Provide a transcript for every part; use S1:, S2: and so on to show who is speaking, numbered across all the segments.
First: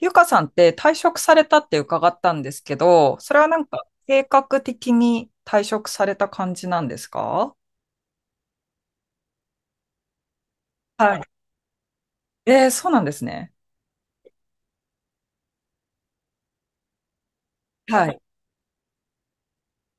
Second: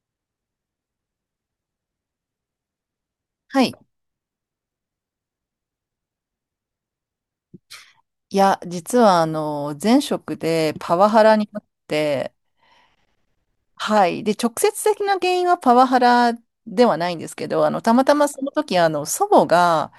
S1: ゆかさんって退職されたって伺ったんですけど、それはな
S2: は
S1: ん
S2: い。
S1: か計画的に退職された感じなんですか？
S2: いや、実は、前職でパワ
S1: はい。
S2: ハラになって、
S1: そうなんですね。
S2: はい。で、直接的な原因はパワハラではないんですけど、たま
S1: は
S2: た
S1: い。
S2: まその時、祖母が、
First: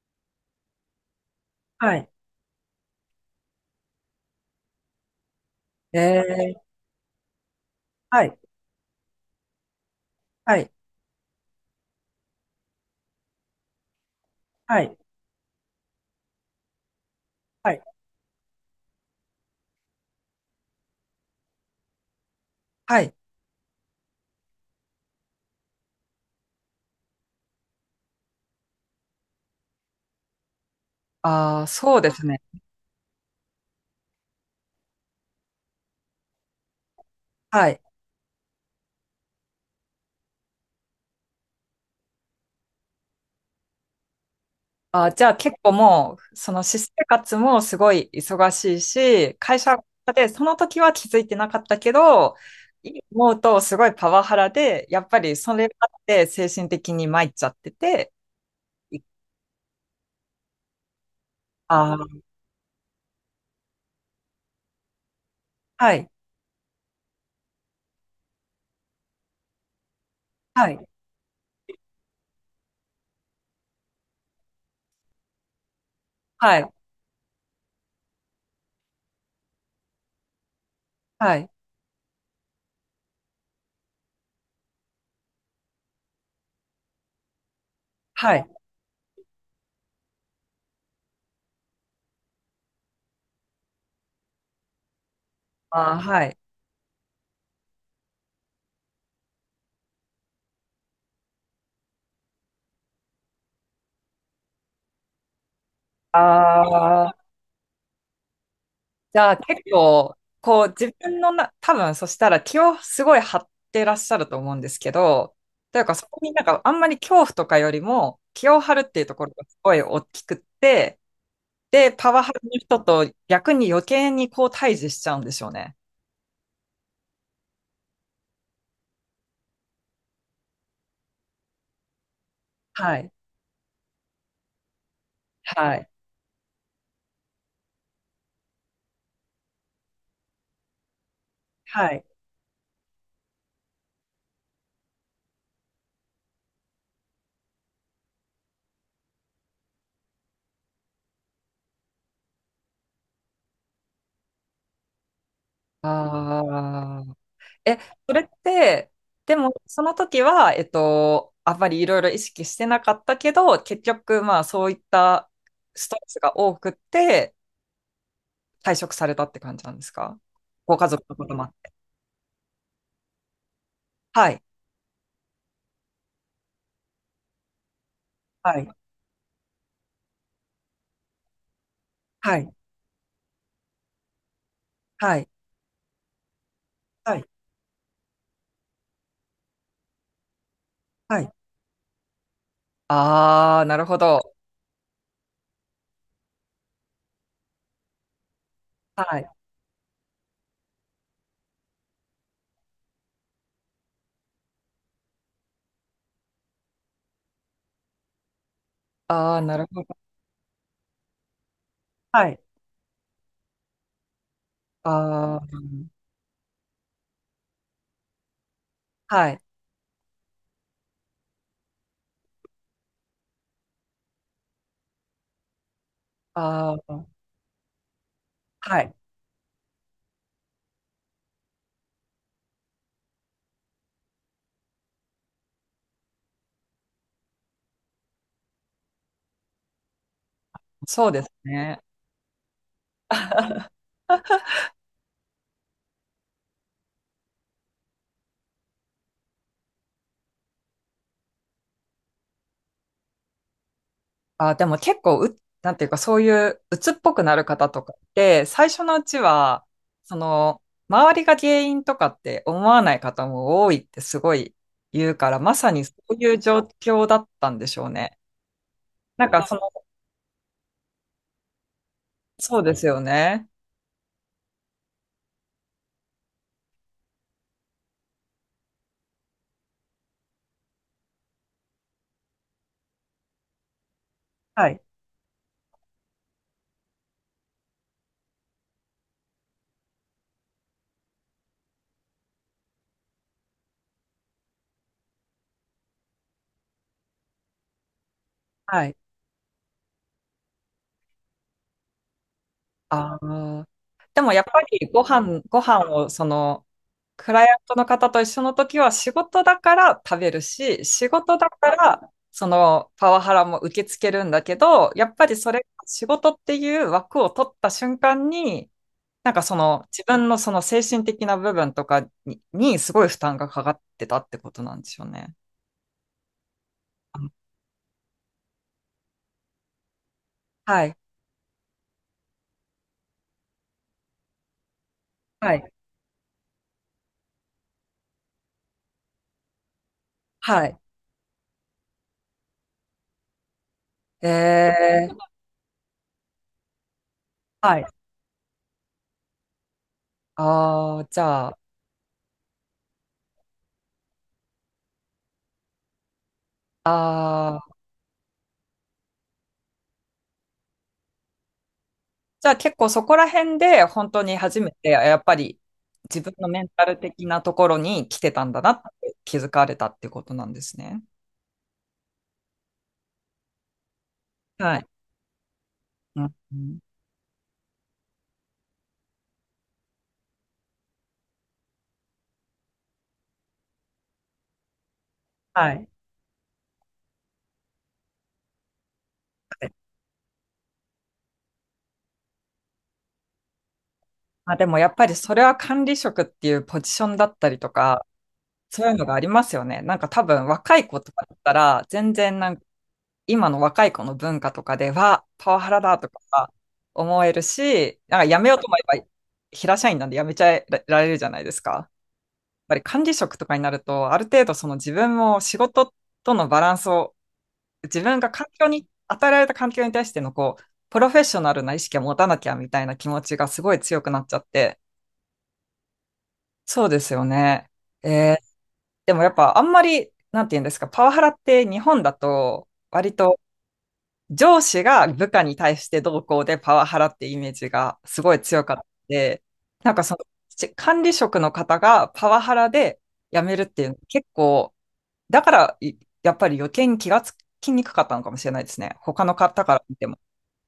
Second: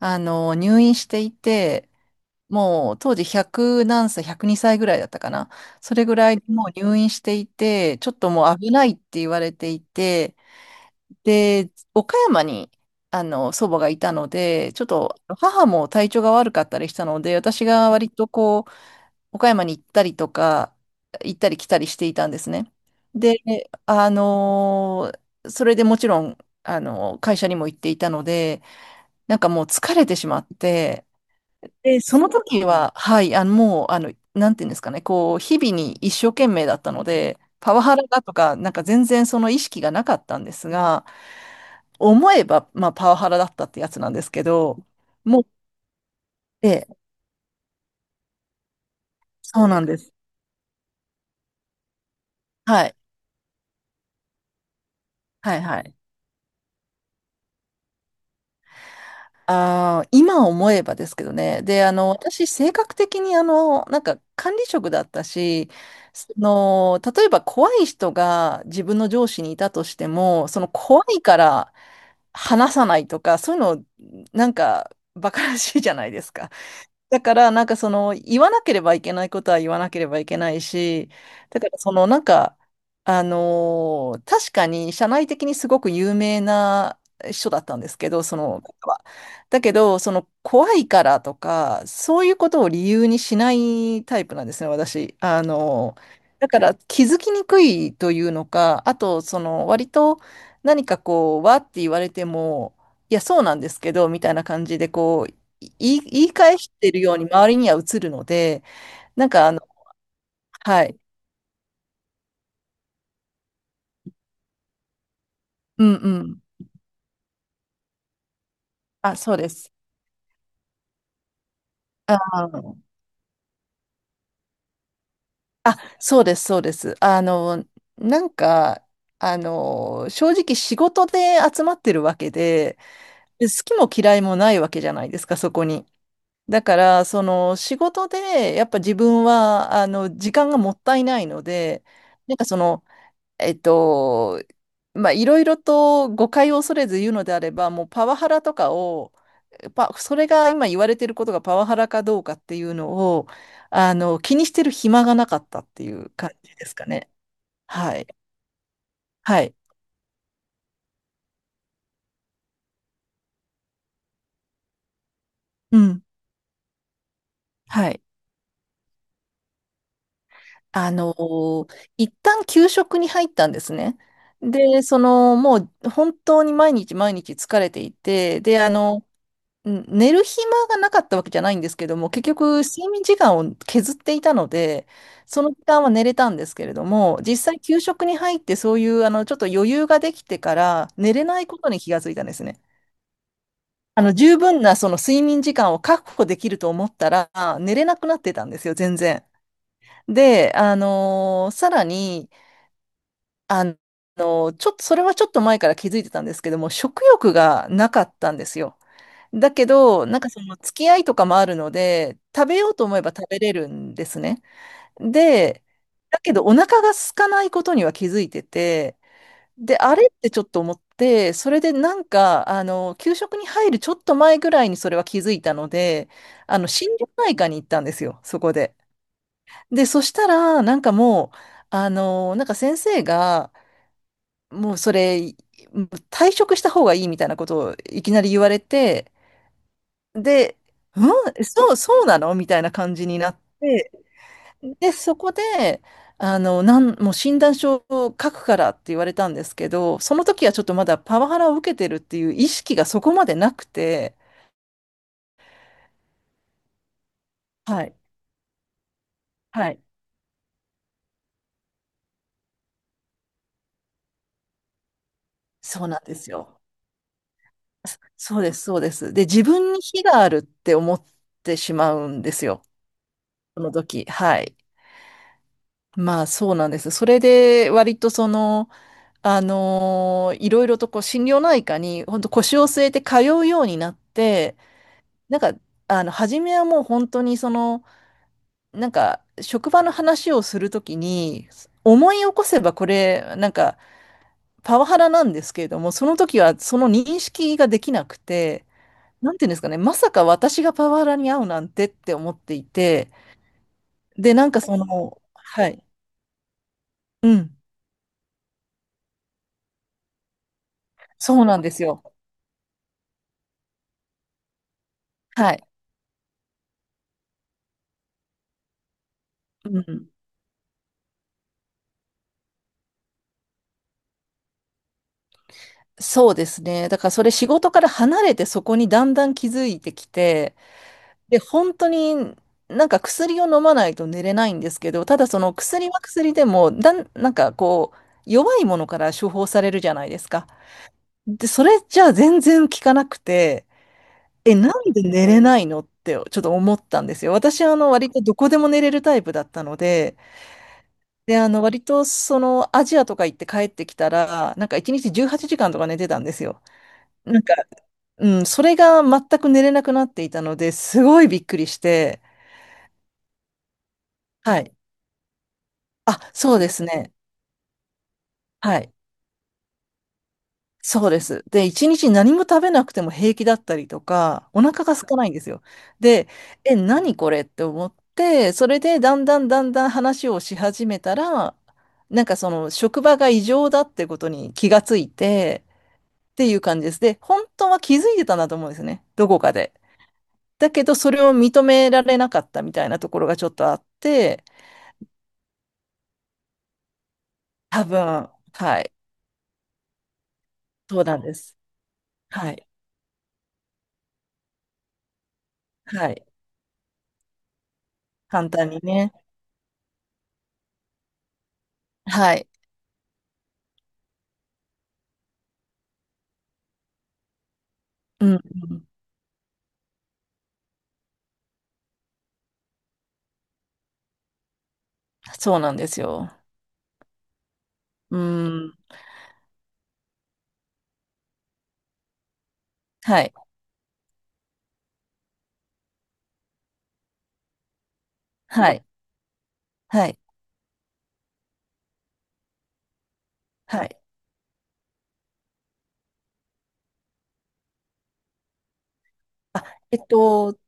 S2: 入院していて、
S1: はい。
S2: もう当時100何歳、102歳ぐらいだったかな。そ
S1: え
S2: れぐらいで
S1: ー。
S2: もう入院していて、ちょっ
S1: は
S2: と
S1: い。
S2: もう危ないって言われていて、
S1: はい。
S2: で、岡山に、祖母がいたので、
S1: は
S2: ちょっ
S1: い。
S2: と母も体調が悪かったりしたので、私
S1: はい。
S2: が割とこう、岡山に行ったりとか、行ったり来たりしていたんですね。
S1: はい。
S2: で、あのーそれでもちろん、会社にも行っていたので、なんかもう疲れてしまって、
S1: ああ、そ
S2: で、
S1: うで
S2: そ
S1: す
S2: の
S1: ね。
S2: 時は、はい、もう、なんていうんですかね、こう、日々に一生懸命だったので、
S1: は
S2: パ
S1: い。
S2: ワハラだとか、なんか全然その意識がなかったんですが、思えば、まあ、パワハラだったってやつなんですけど、
S1: あー、じゃあ
S2: もう、
S1: 結構もう、その
S2: え
S1: 私生
S2: え、
S1: 活もすごい忙しいし、会
S2: そう
S1: 社
S2: なんです。
S1: でその時は気づいてなかったけど、
S2: はい、
S1: 今思うとすごいパワハラで、やっぱりそ
S2: はい、
S1: れが
S2: は
S1: あ
S2: い。
S1: って精神的に参っちゃってて、
S2: ああ、今思えばですけどね。で、
S1: ああ。
S2: 私、性格的に、管理職だったし、
S1: はい。
S2: その、例えば怖い人が自分の上司にいたとしても、その
S1: はい。
S2: 怖いから話さないとか、そういうの、なんか、馬鹿らしいじゃないですか。
S1: はい。
S2: だから、なんかその、言わなければいけないことは言わなければいけないし、
S1: はい。
S2: だからその、確かに社内的にすごく有名な人だったんですけど、
S1: は
S2: そ
S1: い。
S2: の方は。だけど、その、怖いからとか、そういうことを理由にしないタイプなんですね、私。
S1: ああ、はい。
S2: だから、気づきにくいというのか、あと、その、割と何かこう、わって言われても、いや、そうなんですけど、みたいな感じで、こう、い言い言い返してる
S1: あ
S2: ように
S1: あ、
S2: 周りには映るので、
S1: じ
S2: なん
S1: ゃあ
S2: かあの
S1: 結構、こう
S2: は
S1: 自
S2: い。
S1: 分のな、多分そしたら気をすごい張ってらっしゃると思うんですけど、という
S2: う
S1: か
S2: ん
S1: そ
S2: う
S1: こになんか
S2: ん。
S1: あんまり恐怖とかよりも気を張るっていうと
S2: あ、
S1: ころ
S2: そう
S1: が
S2: で
S1: す
S2: す。
S1: ごい大きくって、で、パ
S2: あ
S1: ワハラの人
S2: あ。
S1: と逆に余計にこう対峙しちゃうんでしょうね。
S2: あ、そうですそうです。なんか、正直仕事で集まってるわけで、
S1: はい。
S2: で好きも嫌いもないわけじゃないですか、そこ
S1: は
S2: に。
S1: い。
S2: だから、その仕事で、やっぱ自分は、時間がもったいないので、
S1: はい。
S2: なんかその、えっと、まあ、いろいろと誤解を恐れず言うのであれば、もうパワハラとかを、パ、それが今言われていることがパワハラかどうかっていうのを、気にしてる暇がなかったっていう感じですか
S1: あ
S2: ね。
S1: あ。え、
S2: はい。
S1: それって、で
S2: は
S1: も、
S2: い。
S1: その時は、あんまりいろいろ意識してなかったけど、結局、まあ、そういった
S2: う
S1: ストレ
S2: ん。
S1: スが多くって、
S2: はい。
S1: 退職されたって感じなんですか？ご家
S2: あ
S1: 族のこともあっ
S2: の、
S1: て。
S2: 一旦休職に入ったんですね。
S1: はい。
S2: で、その、もう本当に毎日毎日疲れていて、
S1: は
S2: で、
S1: い。
S2: うん、寝る暇がなかったわけじゃないんですけども、結
S1: はい。
S2: 局睡眠時間を削っていたので、
S1: はい。
S2: その時間は寝れたんですけれど
S1: は
S2: も、
S1: い。
S2: 実際給食に入ってそういうちょっと余裕ができてから寝
S1: は
S2: れ
S1: い。
S2: ないことに気がついたんですね。
S1: ああ、なるほど。
S2: 十分なその睡眠時間を確保できると思ったら寝れなくなってたんですよ、全
S1: は
S2: 然。
S1: い。
S2: で、さらに、あのちょっと、それはちょっと前から気づいてたんですけども、食欲がなかったんですよ。
S1: ああ、
S2: だ
S1: なる
S2: け
S1: ほど。
S2: ど、なんかその付き合いとかもあるので、
S1: はい。
S2: 食べようと思えば食べれるんですね。
S1: ああ、
S2: で、だけどお腹が空かないことには気づいてて、
S1: はい。
S2: で、あれってちょっと思って、それでなんか、給食に入るちょっと前ぐらいにそれは気づいたので、
S1: あ
S2: 心
S1: あ、
S2: 療内科に行ったんですよ、そこで。
S1: はい。
S2: で、そしたら、なんかもう、先生が、もうそれ、退職した方がいいみたいなことをいきなり言われて、で、う
S1: そうです
S2: んそう、
S1: ね。
S2: そうなのみたいな感じになっ て、で、そこで、もう診断書を書くからって言われたんですけど、その時はちょっとまだパワハラを受けてるっていう意識がそこまでなくて、
S1: あ、でも結構う、なんていうか、そういう鬱っぽくなる方と
S2: は
S1: か
S2: い、
S1: って、最初のうちは、
S2: はい、
S1: その、周りが原因とかって思わない方も多いってすごい言うから、まさに
S2: そう
S1: そ
S2: なん
S1: う
S2: です
S1: いう状
S2: よ。
S1: 況だったんでしょう
S2: そ
S1: ね。
S2: そうです、そうです。で、
S1: なん
S2: 自
S1: か、その、
S2: 分に非があるって思ってしまうんです
S1: そう
S2: よ。
S1: ですよね。
S2: その時。はい。まあ、そうなんです。それで、割とその、いろいろとこう心療内科に本当腰を据えて通うようになって、
S1: はい。
S2: なんか、初めはもう本当にその、なんか、職場の話をするときに、思い起こせばこれ、なんか、パワハラなんですけれども、その時はその認識ができなくて、
S1: はい。
S2: なんていうんですかね、まさか私がパワハラに遭うなんてって思っていて、
S1: ああ。でも
S2: で、
S1: やっ
S2: なん
S1: ぱ
S2: かそ
S1: りご
S2: の、
S1: 飯、ご
S2: はい、
S1: 飯をその、
S2: う
S1: クライア
S2: ん、
S1: ントの方と一緒の時は仕事だから食べるし、仕
S2: そ
S1: 事
S2: う
S1: だ
S2: なん
S1: か
S2: ですよ。
S1: らそのパワハラも受け付けるんだけど、やっぱりそ
S2: は
S1: れ
S2: い。
S1: が仕事っていう枠を取った瞬間に、なんかそ
S2: う
S1: の自
S2: ん、
S1: 分のその精神的な部分とかに、にすごい負担がかかってたってことなんでしょうね。
S2: そうですね。だからそれ仕事から離れてそこにだんだん気づいてきて、
S1: はい。
S2: で、本当になんか薬を飲まないと寝れないんですけど、ただその
S1: はい。
S2: 薬は薬でも、なんかこう、弱いものから処方されるじゃないですか。
S1: はい。
S2: で、それじゃあ全然効かなくて、
S1: え
S2: え、なんで
S1: ー。
S2: 寝れないのってちょっと思ったんですよ。私は
S1: はい。
S2: 割とどこでも寝れるタイプだったので、
S1: ああ、じ
S2: で、
S1: ゃあ、
S2: 割とそのアジアとか行って帰ってきたら、なんか1日18時間とか寝てたんですよ。なんか
S1: ああ、
S2: うん、それが全く寝れなくなっていたので、すごいびっくりして、
S1: じゃあ結構そこら辺で本当に
S2: は
S1: 初め
S2: い。
S1: てやっぱり自
S2: あ、
S1: 分の
S2: そう
S1: メン
S2: で
S1: タ
S2: す
S1: ル
S2: ね。
S1: 的なところに来てたんだな
S2: は
S1: っ
S2: い。
S1: て気づかれたってことなんですね。
S2: そうです。で、一日何も食べなくても平気だったりとか、お
S1: は
S2: 腹
S1: い。
S2: が空かないんですよ。
S1: う
S2: で、
S1: んう
S2: え、
S1: ん。
S2: 何これって思って、それでだんだんだんだん話をし始めたら、なんかその職場が異常だってことに気がついて、
S1: はい。
S2: っていう感じです。で、本当は気づいてたんだと思うんですね。どこかで。だけど、それを認められなかったみたいなところがちょっとあって、
S1: まあでもやっぱりそれは管理職っていうポジションだったりと
S2: 多
S1: か、
S2: 分、は
S1: そう
S2: い。
S1: いうのがありますよね。なんか多分若い子
S2: そう
S1: と
S2: なん
S1: かだ
S2: で
S1: った
S2: す。
S1: ら、全然な
S2: は
S1: んか
S2: い。
S1: 今の若い子の文化とかでは、パワハラだと
S2: はい。
S1: か思えるし、なんかやめ
S2: 簡
S1: ようと
S2: 単
S1: 思
S2: に
S1: えば、
S2: ね。
S1: 平社員なんでやめちゃえられるじゃないですか。
S2: はい。
S1: ぱり管理職とかになると、ある程度その自分も仕事とのバランスを、自分
S2: う
S1: が
S2: ん、
S1: 環境
S2: う
S1: に、
S2: ん。
S1: 与えられた環境に対してのこう、プロフェッショナルな意識を持たなきゃみたいな気持ちがすごい強くなっちゃって。
S2: そうなんですよ。
S1: そうですよね。
S2: う
S1: えー。
S2: ん。
S1: でもやっぱあんまり、なんて言うんですか、パワハラって日本だと、割
S2: はい。
S1: と上司が部下に対してどうこうでパワハラってイメージがすごい強
S2: は
S1: かったの
S2: い。
S1: で、なんか
S2: は
S1: そ
S2: い。
S1: の、ち管理職の方がパワハラで辞めるって
S2: は
S1: いうの
S2: い。
S1: 結構だから、いやっぱり余計に気がつきにくかったのかもしれないですね。他の方
S2: あ、
S1: から見
S2: えっ
S1: ても。
S2: と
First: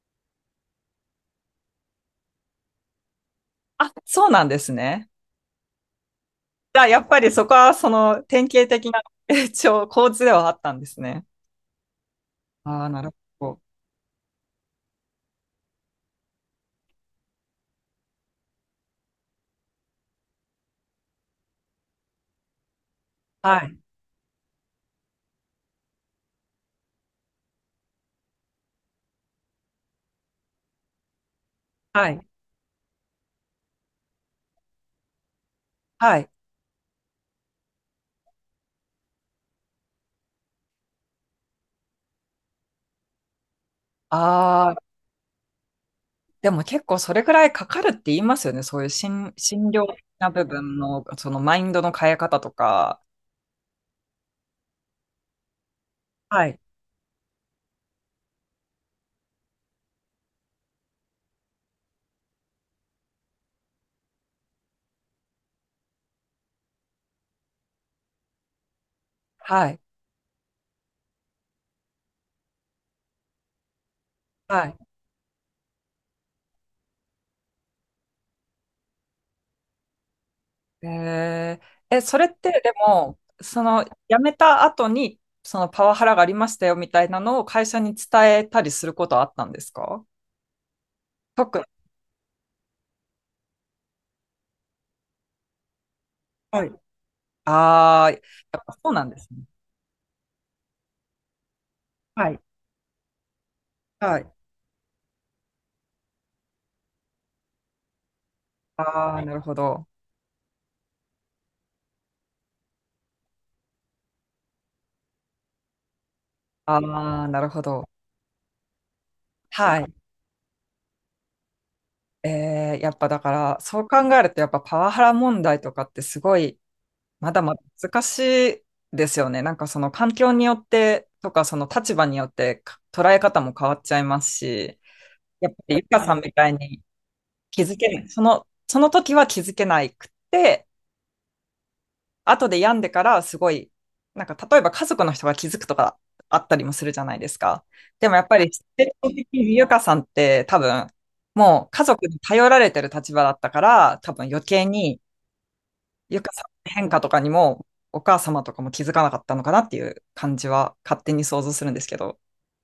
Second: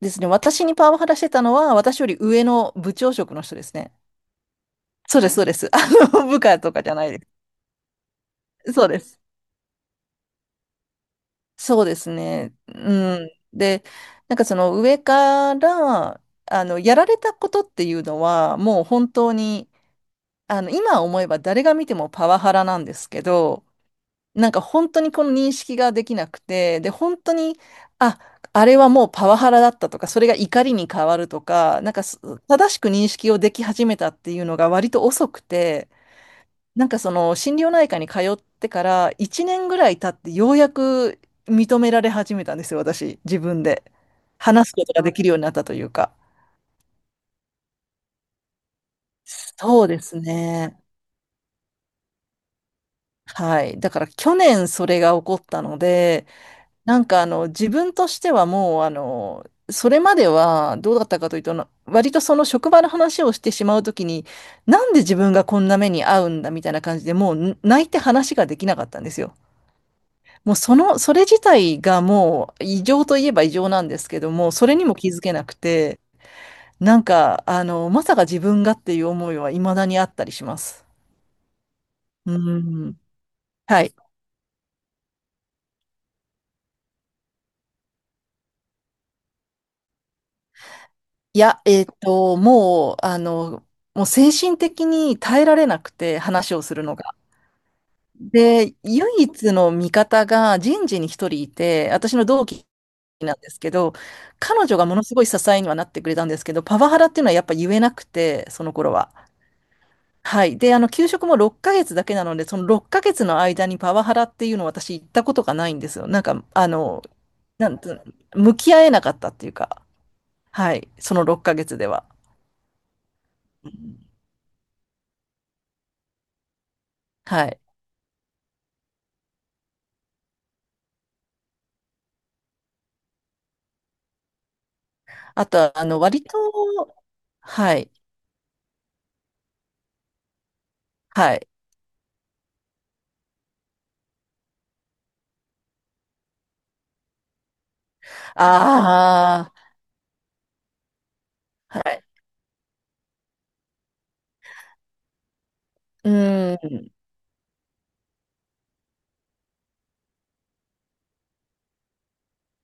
S2: ですね。私にパワハラしてたのは、私より上の部長職の人ですね。
S1: あ、そうなんですね。
S2: そうです、そうです。部下と
S1: じ
S2: か
S1: ゃあ、
S2: じゃ
S1: や
S2: な
S1: っ
S2: い
S1: ぱ
S2: で
S1: りそこは、その、典型
S2: す。そう
S1: 的
S2: で
S1: な、
S2: す。
S1: 一応、構図ではあったんですね。
S2: そうですね。
S1: ああ、なる
S2: うん。
S1: ほど。
S2: で、なんかその上から、やられたことっていうのは、もう本当に、今思えば誰が見てもパワハラなんですけ
S1: は
S2: ど、
S1: い。
S2: なんか本当にこの認識ができなくて、で、本当に、あ、あれはもうパワハラだったとか、それが怒りに変わるとか、なんか
S1: は
S2: す
S1: い。
S2: 正しく認識をでき始めたっていうのが割と遅くて、
S1: はい。
S2: なんかその心療内科に通ってから1年ぐらい経ってようやく認められ始めたんですよ、私、自分で。
S1: あ
S2: 話す
S1: あ、
S2: ことができるようになったというか。
S1: でも結構それくらいかかるって言いますよね。そういう心、心
S2: そ
S1: 療
S2: うで
S1: 的
S2: す
S1: な部分
S2: ね。
S1: の、そのマインドの変え方とか。
S2: はい。だから去年それが起こったので、
S1: はい。
S2: なんか自分としてはもうそれまではどうだったかというとな割とその職場の話をしてしまうときに、なんで自分がこんな目に遭うんだみたいな感じでも泣いて話ができなかったんですよ。
S1: はい。
S2: もうそのそれ自体がもう異常といえば異常なんですけども、そ
S1: は
S2: れ
S1: い。
S2: にも気づけなくて、なんかまさか自分がっていう思いは未だにあったりします。
S1: えー、え、それっ
S2: う
S1: てで
S2: ん、
S1: も、そ
S2: は
S1: の辞
S2: い
S1: めた後に、そのパワハラがありましたよみたいなのを会社に伝えたりすることはあったんですか？
S2: い
S1: 特
S2: や、
S1: に。
S2: もう、もう精神的に耐えられなくて、話を
S1: はい。
S2: するのが。
S1: ああ、やっぱ
S2: で、
S1: そうなんで
S2: 唯
S1: すね。
S2: 一の味方が人事に一人いて、私の
S1: はい。
S2: 同期なんですけど、
S1: はい。
S2: 彼女がものすごい支えにはなってくれたんですけど、パワハラっていうのはやっぱ言えなくて、その頃は。
S1: ああ、なるほど。
S2: はい。で、給食も6ヶ月だけなので、その6ヶ月の間にパワハラっていうのを私行ったことがないんですよ。なんか、あ
S1: あ
S2: の、
S1: あ、なるほ
S2: なん
S1: ど。
S2: と、向き合えなかったっていう
S1: は
S2: か、
S1: い。
S2: はい。その6ヶ月では。
S1: えー、やっぱだから、そう考えると、やっぱパワハラ問題とかってすごい、まだ
S2: は
S1: ま
S2: い。
S1: だ難しいですよね。なんかその環境によってとか、その立場によってか捉え方も変わっちゃいますし。
S2: あ
S1: やっぱり
S2: と、
S1: ゆかさん
S2: 割
S1: み
S2: と、
S1: たいに気
S2: は
S1: づけ
S2: い、
S1: ない。その、その時は気づけないくって、
S2: はい。
S1: 後で病んでからすごい、なんか例えば家族の人が気づくとかあったりもするじゃないですか。でもやっぱり、ステ的
S2: あ
S1: にゆかさんって多分、もう
S2: あ、
S1: 家
S2: はい。
S1: 族に頼られてる立場だったから、多分余計に
S2: う
S1: ゆかさんの変
S2: ん。
S1: 化とかにも、お母様とかも気づかなかったのかなっていう感じは勝手に想像するんですけど、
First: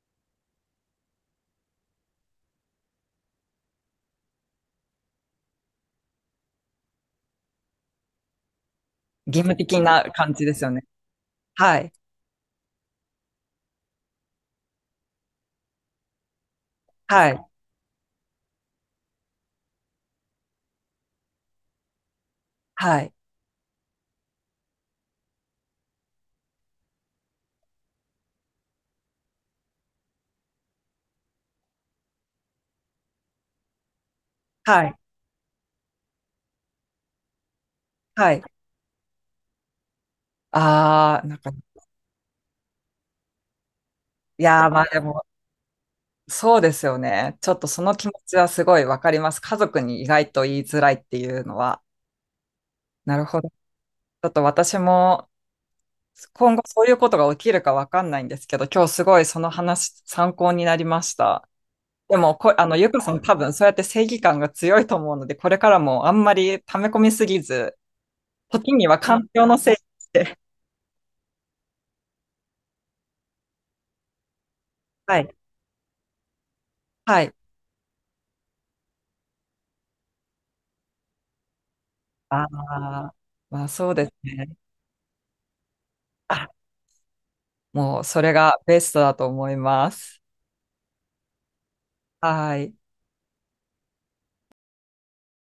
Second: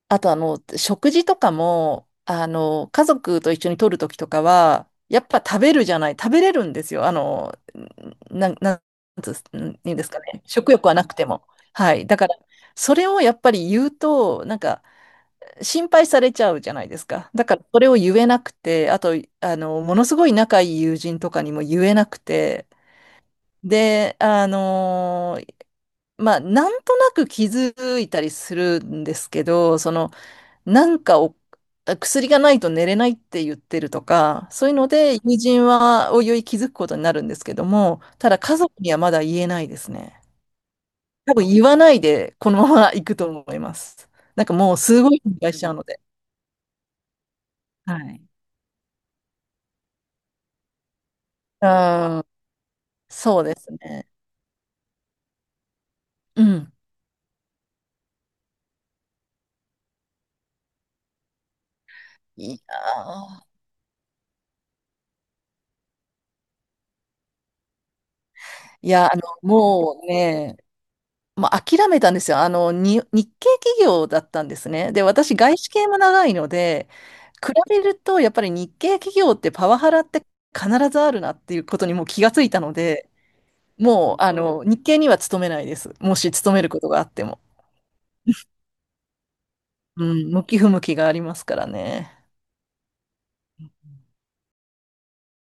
S2: あと、食事とかも、家族と一緒に取るときとかは、やっぱ食べるじゃない、食べれるんですよ。あの、なん、なんつ
S1: 義務
S2: う
S1: 的
S2: ん言うんです
S1: な
S2: か
S1: 感
S2: ね。
S1: じですよ
S2: 食
S1: ね。
S2: 欲はなくても。
S1: はい。
S2: はい。だから、それをやっぱり言うと、なんか、心配されちゃうじゃないです
S1: は
S2: か。
S1: い。
S2: だから、それを言えなくて、あと、ものすごい仲いい友人とかにも言えなくて、
S1: はい。
S2: で、まあ、なんとなく気づいたりするんですけど、その、なんかを、薬がないと寝れないって言ってるとか、そういう
S1: は
S2: の
S1: い。
S2: で、友人はおいおい気づくことになるんですけども、た
S1: は
S2: だ
S1: い。
S2: 家族にはまだ言えないですね。
S1: ああ、
S2: 多
S1: なん
S2: 分
S1: か、い
S2: 言わないで、このまま行くと思います。なんか
S1: やー、
S2: もう
S1: まあで
S2: すごい
S1: も、
S2: 心配しちゃうので。
S1: そうですよね。ちょっとその気持ちはすごいわかります。家族に意外と言いづらいっていうの
S2: う
S1: は。
S2: ん、
S1: なるほ
S2: そう
S1: ど。ち
S2: ですね。
S1: ょっと私も
S2: う
S1: 今後
S2: ん。
S1: そういうことが起きるかわかんないんですけど、今日すごいその話参考になりました。でも
S2: い
S1: こ、
S2: や
S1: あの、ゆかさん多
S2: ー、
S1: 分そうやって正義感が強いと思うので、これからもあんまり溜め込みすぎず、時に
S2: い
S1: は
S2: や、
S1: 環境のせいに
S2: もう
S1: して。
S2: ね、まあ、諦めたんですよ。日系企業だったんですね。で、
S1: はい。
S2: 私、外資系も長いので、
S1: はい。
S2: 比べると、やっぱり日系企業ってパワハラって必ずあるなっていうことにもう気がつ
S1: あ
S2: いたので、
S1: あ、まあそうです
S2: もう、
S1: ね。
S2: 日系には勤めないです。もし勤めることがあっても。
S1: もうそれがベストだと思いま
S2: う
S1: す。
S2: ん、向き不向きがありますからね。
S1: はい。